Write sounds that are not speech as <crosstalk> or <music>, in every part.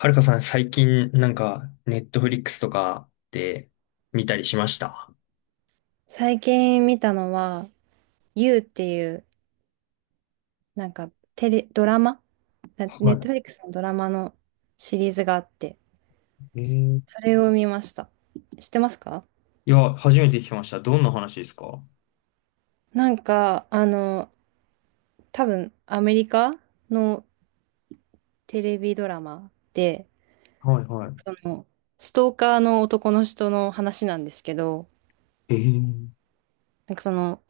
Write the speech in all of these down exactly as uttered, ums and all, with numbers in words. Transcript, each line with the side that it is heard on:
left: はるかさん、最近、なんか、ネットフリックスとかで見たりしました？
right: 最近見たのは、You っていう、なんかテレ、ドラマなネッ
left: は
right: トフリックスのドラマのシリーズがあって、
left: い。えー、
right: それを見ました。知ってますか？
left: いや、初めて聞きました。どんな話ですか？は
right: なんか、あの、多分アメリカのテレビドラマで、
left: いは
right: その、ストーカーの男の人の話なんですけど、
left: い。えー、
right: なんかその、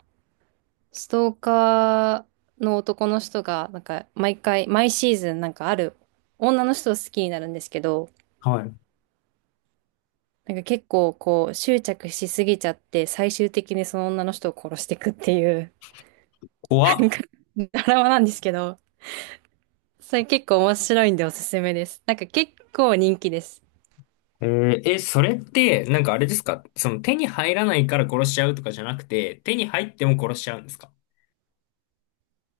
right: ストーカーの男の人が、なんか毎回、毎シーズンなんかある女の人を好きになるんですけど、
left: はい。
right: なんか結構こう執着しすぎちゃって最終的にその女の人を殺していくっていう
left: 怖
right: なん
left: っ。
right: かドラマなんですけど、それ結構面白いんでおすすめです。なんか結構人気です。
left: えー、え、それって、なんかあれですか？その手に入らないから殺しちゃうとかじゃなくて、手に入っても殺しちゃうんですか？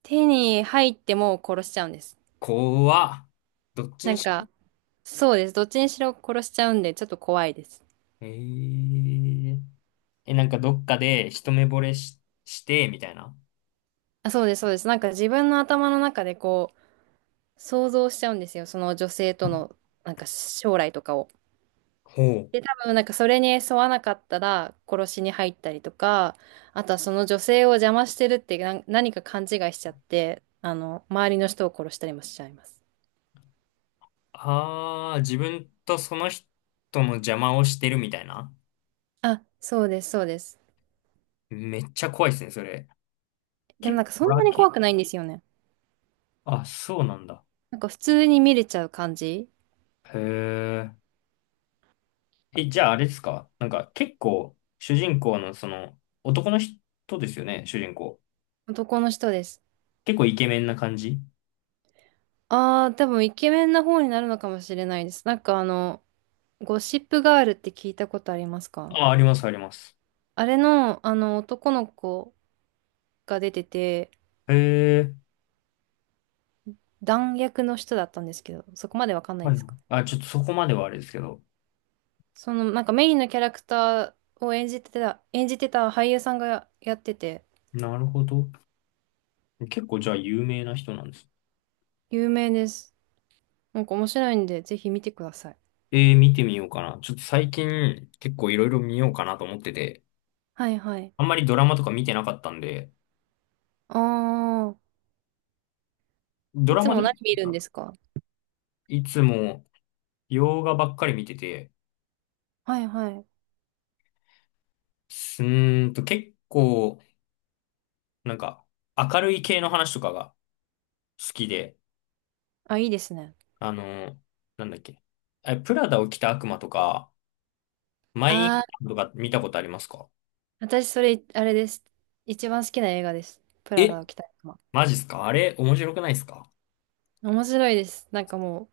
right: 手に入っても殺しちゃうんです。
left: 怖っ。どっち
right: な
left: に
right: ん
left: しろ。
right: かそうです。どっちにしろ殺しちゃうんでちょっと怖いです。
left: えー、え、なんかどっかで一目惚れし、して、みたいな。
right: あ、そうです、そうです。なんか自分の頭の中でこう想像しちゃうんですよ。その女性とのなんか将来とかを。
left: ほ
right: で、
left: う。
right: 多分なんかそれに沿わなかったら殺しに入ったりとか、あとはその女性を邪魔してるってな何か勘違いしちゃって、あの、周りの人を殺したりもしちゃいます。
left: ああ、自分とその人の邪魔をしてるみたいな。
right: あ、そうです、そうです。
left: めっちゃ怖いですね、それ。
right: でも
left: 結
right: なん
left: 構、
right: かそ
left: ホ
right: ん
left: ラ
right: な
left: ー
right: に怖
left: 系。
right: くないんですよね。
left: あ、そうなんだ。
right: なんか普通に見れちゃう感じ。
left: へえ。え、じゃああれですか？なんか結構、主人公のその、男の人ですよね、主人公。
right: 男の人です。
left: 結構イケメンな感じ？
right: ああ、多分イケメンな方になるのかもしれないです。なんかあの、ゴシップガールって聞いたことありますか？
left: あ、あります、あります。
right: あれの、あの、男の子が出てて、
left: へえ。
right: 弾薬の人だったんですけど、そこまでわかんない
left: は
right: で
left: い。
right: すか？
left: あ、ちょっとそこまではあれですけど。
right: その、なんかメインのキャラクターを演じてた、演じてた俳優さんがやってて、
left: なるほど。結構じゃあ有名な人なんです？
right: 有名です。なんか面白いんで、ぜひ見てください。
left: えー、見てみようかな。ちょっと最近結構いろいろ見ようかなと思ってて。
right: はいはい。
left: あんまりドラマとか見てなかったんで、
right: ああ、
left: ド
right: い
left: ラ
right: つ
left: マで
right: も
left: す
right: 何見るんで
left: か？
right: すか？
left: いつも洋画ばっかり見てて、
right: はいはい。
left: すーんと結構、なんか明るい系の話とかが好きで、
right: あ、いいですね。
left: あの、なんだっけ。え、プラダを着た悪魔とか、マイン
right: ああ、
left: カンとか見たことありますか？
right: 私それ、あれです。一番好きな映画です。プラ
left: え、
right: ダを着た悪魔。
left: マジっすか？あれ面白くないっすか？
right: 面白いです。なんかも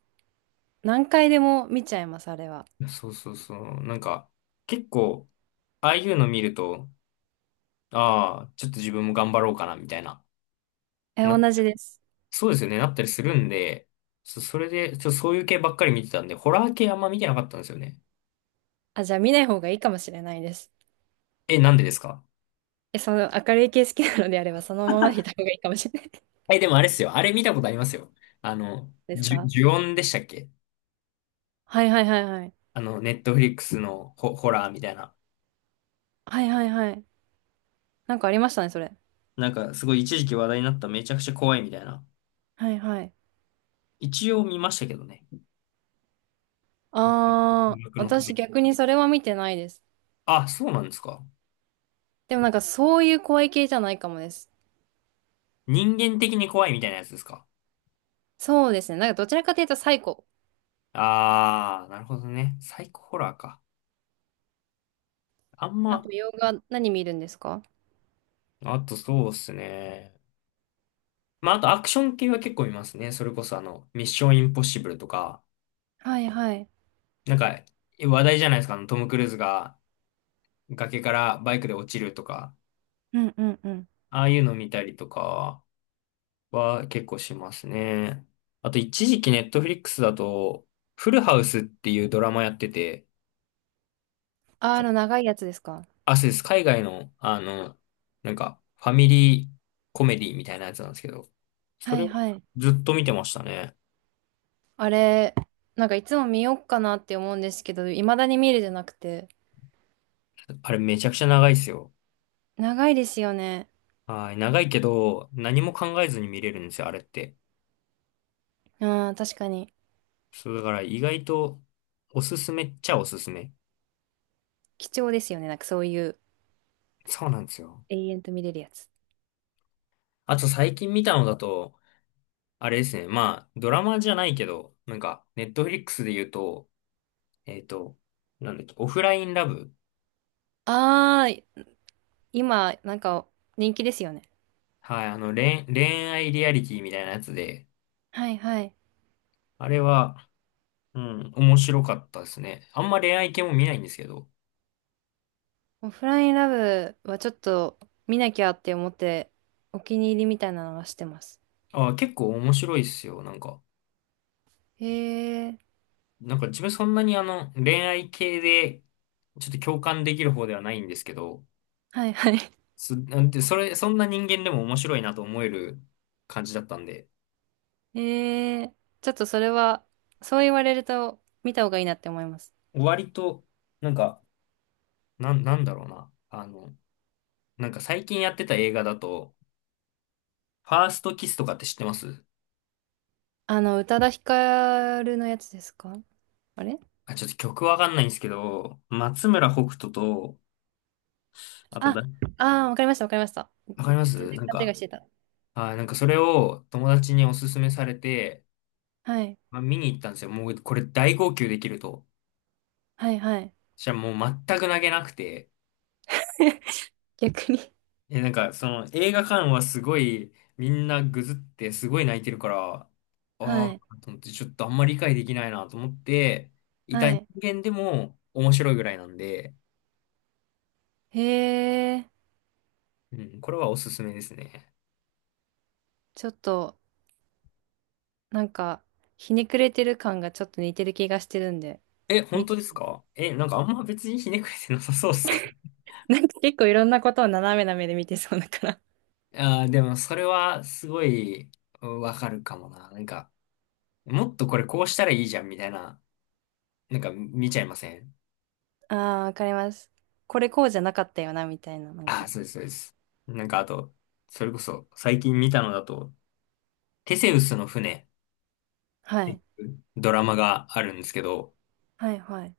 right: う、何回でも見ちゃいます、あれは。
left: そうそうそう。なんか、結構、ああいうの見ると、ああ、ちょっと自分も頑張ろうかな、みたいな。
right: え、同じです。
left: そうですよね、なったりするんで、そ、それで、ちょ、そういう系ばっかり見てたんで、ホラー系あんま見てなかったんですよね。
right: あ、じゃあ見ない方がいいかもしれないです。
left: え、なんでですか？
right: え、その明るい系好きなのであれば、そのままでいた方がいいかもしれない
left: え、でもあれっすよ。あれ見たことありますよ。あの、
right: です
left: ジュ、
right: か？
left: ジュオンでしたっけ？
right: はいはいはいはい。
left: あの、ネットフリックスのホ、ホラーみたいな。
right: はいはいはい。なんかありましたね、それ。
left: なんか、すごい一時期話題になっためちゃくちゃ怖いみたいな。
right: はいはい。
left: 一応見ましたけどね。
right: あ
left: 音
right: ー、
left: 楽のた
right: 私
left: め。
right: 逆にそれは見てないです。
left: あ、そうなんですか。
right: でもなんかそういう怖い系じゃないかもです。
left: 人間的に怖いみたいなやつですか？
right: そうですね。なんかどちらかというとサイコ。
left: あー、なるほどね。サイコホラーか。あん
right: あ
left: ま、
right: と洋画何見るんですか？
left: あとそうっすね。まあ、あとアクション系は結構見ますね。それこそあの、ミッションインポッシブルとか、
right: はいはい。
left: なんか話題じゃないですか。あのトム・クルーズが崖からバイクで落ちるとか、
right: うんうんうん。
left: ああいうの見たりとかは結構しますね。あと一時期ネットフリックスだと、フルハウスっていうドラマやってて、
right: あー、あの長いやつですか？
left: あ、そうです。海外の、あの、なんかファミリーコメディみたいなやつなんですけど、そ
right: は
left: れ
right: い
left: を
right: はい。
left: ずっと見てましたね。
right: あれ、なんかいつも見よっかなって思うんですけど、未だに見るじゃなくて。
left: あれめちゃくちゃ長いですよ。
right: 長いですよね。
left: はい、長いけど、何も考えずに見れるんですよ、あれって。
right: うん、確かに。
left: そう、だから意外と、おすすめっちゃおすすめ。
right: 貴重ですよね。なんかそういう
left: そうなんですよ。
right: 永遠と見れるやつ。
left: あと最近見たのだと、あれですね、まあ、ドラマじゃないけど、なんか、ネットフリックスで言うと、えっと、なんだっけ、オフラインラブ。
right: ああ、今、なんか人気ですよね。
left: はい、あの、恋、恋愛リアリティみたいなやつで、
right: はいはい。
left: あれは、うん、面白かったですね。あんま恋愛系も見ないんですけど、
right: オフラインラブはちょっと見なきゃって思って、お気に入りみたいなのはしてます。
left: あ、結構面白いっすよ、なんか。
right: へえ、
left: なんか自分そんなにあの、恋愛系で、ちょっと共感できる方ではないんですけど、
right: はいはい。
left: す、なんて、それ、そんな人間でも面白いなと思える感じだったんで、
right: へえ、ちょっとそれは、そう言われると見た方がいいなって思います。
left: 割と、なんか、なん、なんだろうな。あの、なんか最近やってた映画だと、ファーストキスとかって知ってます？
right: あの、宇多田ヒカルのやつですか？あれ、
left: あ、ちょっと曲わかんないんですけど、松村北斗と、あと
right: あ、
left: だ、
right: ああー、わかりましたわかりました。
left: わかりま
right: 全
left: す？なん
right: 然勘違
left: か、
right: いしてた。
left: あ、なんかそれを友達におすすめされて、
right: はい、
left: まあ、見に行ったんですよ。もうこれ大号泣できると。
right: はいはい。
left: じゃあもう全く泣けなくて、
right: <laughs> 逆に。
left: え、なんかその映画館はすごいみんなぐずってすごい泣いてるから、あ、あ、
right: はい。
left: と思ってちょっとあんまり理解できないなと思って、いた
right: は
left: 人
right: い。
left: 間でも面白いぐらいなんで、
right: へえ、
left: うん、これはおすすめですね。
right: ちょっと、なんか、ひねくれてる感がちょっと似てる気がしてるんで、
left: え、本
right: 見
left: 当
right: て。
left: ですか？え、なんかあんま別にひねくれてなさそうですけど。
right: <laughs> なんか結構いろんなことを斜めな目で見てそうだから。
left: <laughs> ああ、でもそれはすごいうんわかるかもな。なんか、もっとこれこうしたらいいじゃんみたいな、なんか見ちゃいません？
right: ああ、わかります。これこうじゃなかったよな、みたいな、なん
left: ああ、
right: か。
left: そうです、そうです。なんかあと、それこそ最近見たのだと、テセウスの船っ
right: は
left: てい
right: い。
left: うドラマがあるんですけど、
right: はい、はい、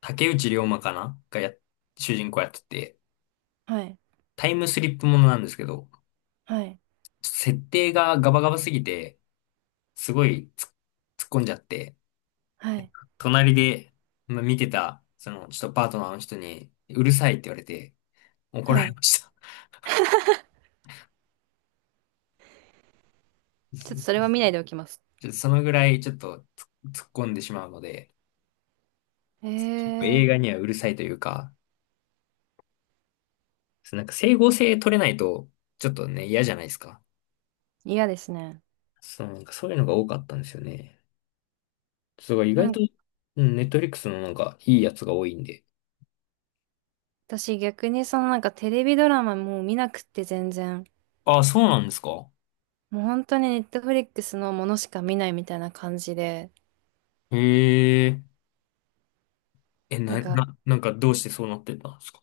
left: 竹内涼真かながや、主人公やってて、
right: はい、
left: タイムスリップものなんですけど、
right: はい、
left: 設定がガバガバすぎて、すごいつ突っ込んじゃって、
right: はい、
left: 隣で、まあ、見てた、その、ちょっとパートナーの人に、うるさいって言われて、怒
right: は
left: られ
right: い。
left: ました。
right: ちょっとそれは
left: <laughs>
right: 見ないでおきます。
left: ちょっとそのぐらいちょっと突っ突っ込んでしまうので、
right: へ
left: やっぱ映
right: え、
left: 画にはうるさいというか、そうなんか整合性取れないと、ちょっとね、嫌じゃないですか。
right: 嫌ですね。
left: そう、なんかそういうのが多かったんですよね。そう、意
right: な
left: 外
right: ん
left: と、
right: か、
left: うん、ネットフリックスのなんかいいやつが多いんで。
right: 私逆にそのなんかテレビドラマもう見なくって全然。
left: ああ、そうなんですか。
right: もう本当にネットフリックスのものしか見ないみたいな感じで、
left: へえ。え、
right: な
left: な、
right: んか
left: な、なんかどうしてそうなってたんですか。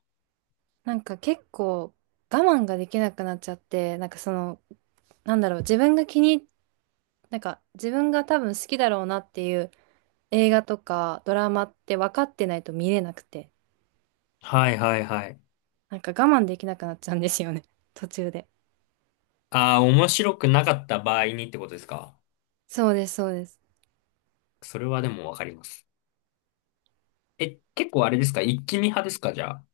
right: なんか結構我慢ができなくなっちゃって、なんかその、なんだろう、自分が気に、なんか自分が多分好きだろうなっていう映画とかドラマって分かってないと見れなくて、
left: はいはいはい。
right: なんか我慢できなくなっちゃうんですよね。<laughs> 途中で。
left: ああ、面白くなかった場合にってことですか。
right: そうです、そうです。
left: それはでもわかります。え、結構あれですか？一気見派ですか？じゃあ。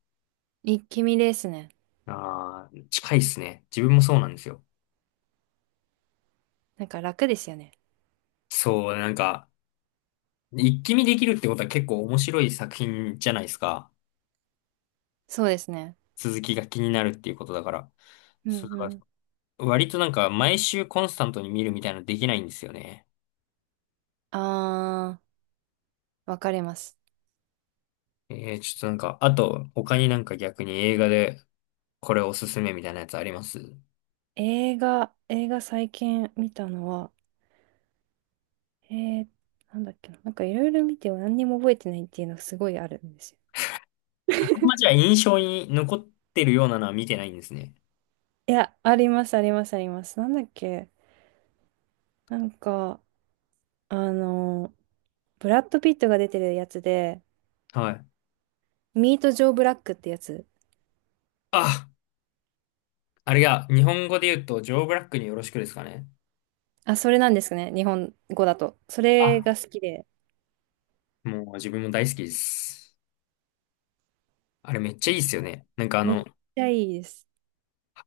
right: 一気見ですね。
left: ああ、近いっすね。自分もそうなんですよ。
right: なんか楽ですよね。
left: そう、なんか、一気見できるってことは結構面白い作品じゃないですか。
right: そうですね。
left: 続きが気になるっていうことだから。
right: うん
left: それ
right: う
left: は
right: ん。
left: 割となんか毎週コンスタントに見るみたいなのできないんですよね。
right: あー、わかります。
left: えー、ちょっとなんか、あと他になんか逆に映画でこれおすすめみたいなやつあります？
right: 映画、映画最近見たのは、えー、なんだっけな。なんかいろいろ見ても何にも覚えてないっていうのがすごいあるんですよ。
left: あんまじゃあ印象に残ってるようなのは見てないんですね。
right: いや、あります、あります、あります。なんだっけ？なんか、あの、ブラッド・ピットが出てるやつで、
left: はい。
right: ミート・ジョー・ブラックってやつ。
left: あ、あれが日本語で言うとジョー・ブラックによろしくですかね。
right: あ、それなんですね。日本語だと。それが
left: あ、
right: 好きで、
left: もう自分も大好きです。あれめっちゃいいっすよね。なんかあ
right: めっ
left: の、
right: ちゃいいです。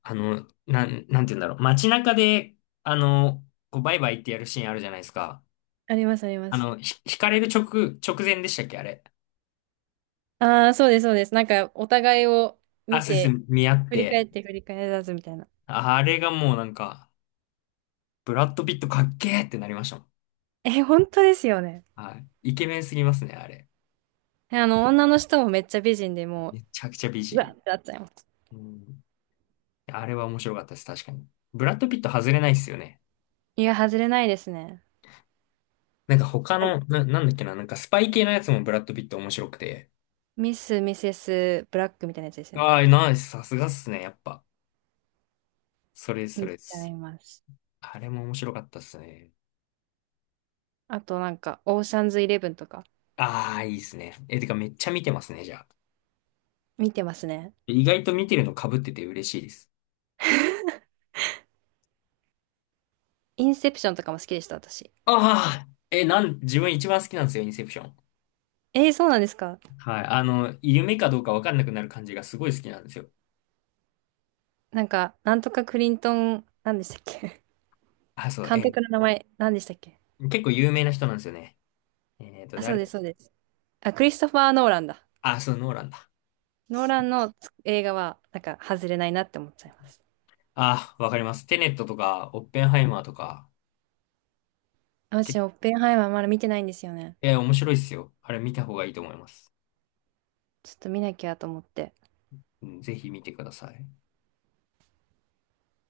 left: あの、なん、なんて言うんだろう。街中で、あの、こうバイバイってやるシーンあるじゃないですか。
right: あります、ありま
left: あ
right: す。
left: の、ひ、引かれる直、直前でしたっけ、あれ。
right: ああ、そうです、そうです。なんか、お互いを
left: あ、
right: 見
left: そうです。
right: て、
left: 見合っ
right: 振り
left: て。
right: 返って振り返らずみたいな。
left: あれがもうなんか、ブラッド・ピットかっけーってなりましたもん。
right: <laughs> え、本当ですよね。
left: はい。イケメンすぎますね、あれ。
right: あの、女の人もめっちゃ美人でも
left: めちゃくちゃ美
right: う、うわ
left: 人。
right: ってなっちゃいます。
left: うん。あれは面白かったです、確かに。ブラッド・ピット外れないっすよね。
right: いや、外れないですね。
left: なんか他
right: あ、
left: の、な、なんだっけな、なんかスパイ系のやつもブラッド・ピット面白くて。
right: ミス・ミセス・ブラックみたいなやつですよね。
left: ああ、ナイス、さすがっすね、やっぱ。それです、そ
right: 見
left: れで
right: ちゃい
left: す。
right: ます。
left: あれも面白かったっすね。
right: あとなんか、オーシャンズイレブンとか
left: ああ、いいっすね。え、てかめっちゃ見てますね、じゃあ。
right: 見てますね。
left: 意外と見てるの被ってて嬉しいです。
right: インセプションとかも好きでした、私。
left: ああ、え、なん、自分一番好きなんですよ、インセプション。
right: えー、そうなんですか？
left: はい。あの、夢かどうかわかんなくなる感じがすごい好きなんですよ。
right: なんか、なんとかクリントン、なんでしたっけ？
left: あ、
right: <laughs>
left: そう、
right: 監
left: え
right: 督の名前、なんでしたっけ？
left: ー、結構有名な人なんですよね。えっと、
right: あ、そ
left: 誰
right: うで
left: だ？
right: す、そうです。あ、クリストファー・ノーランだ。
left: あ、そう、ノーランだ。
right: ノーランの映画は、なんか、外れないなって思っちゃいます。
left: あ、わかります。テネットとか、オッペンハイマーとか、け
right: 私、オッペンハイマーまだ見てないんですよね。
left: え、面白いっすよ。あれ見た方がいいと思います。
right: ちょっと見なきゃと思って。
left: うん、ぜひ見てください。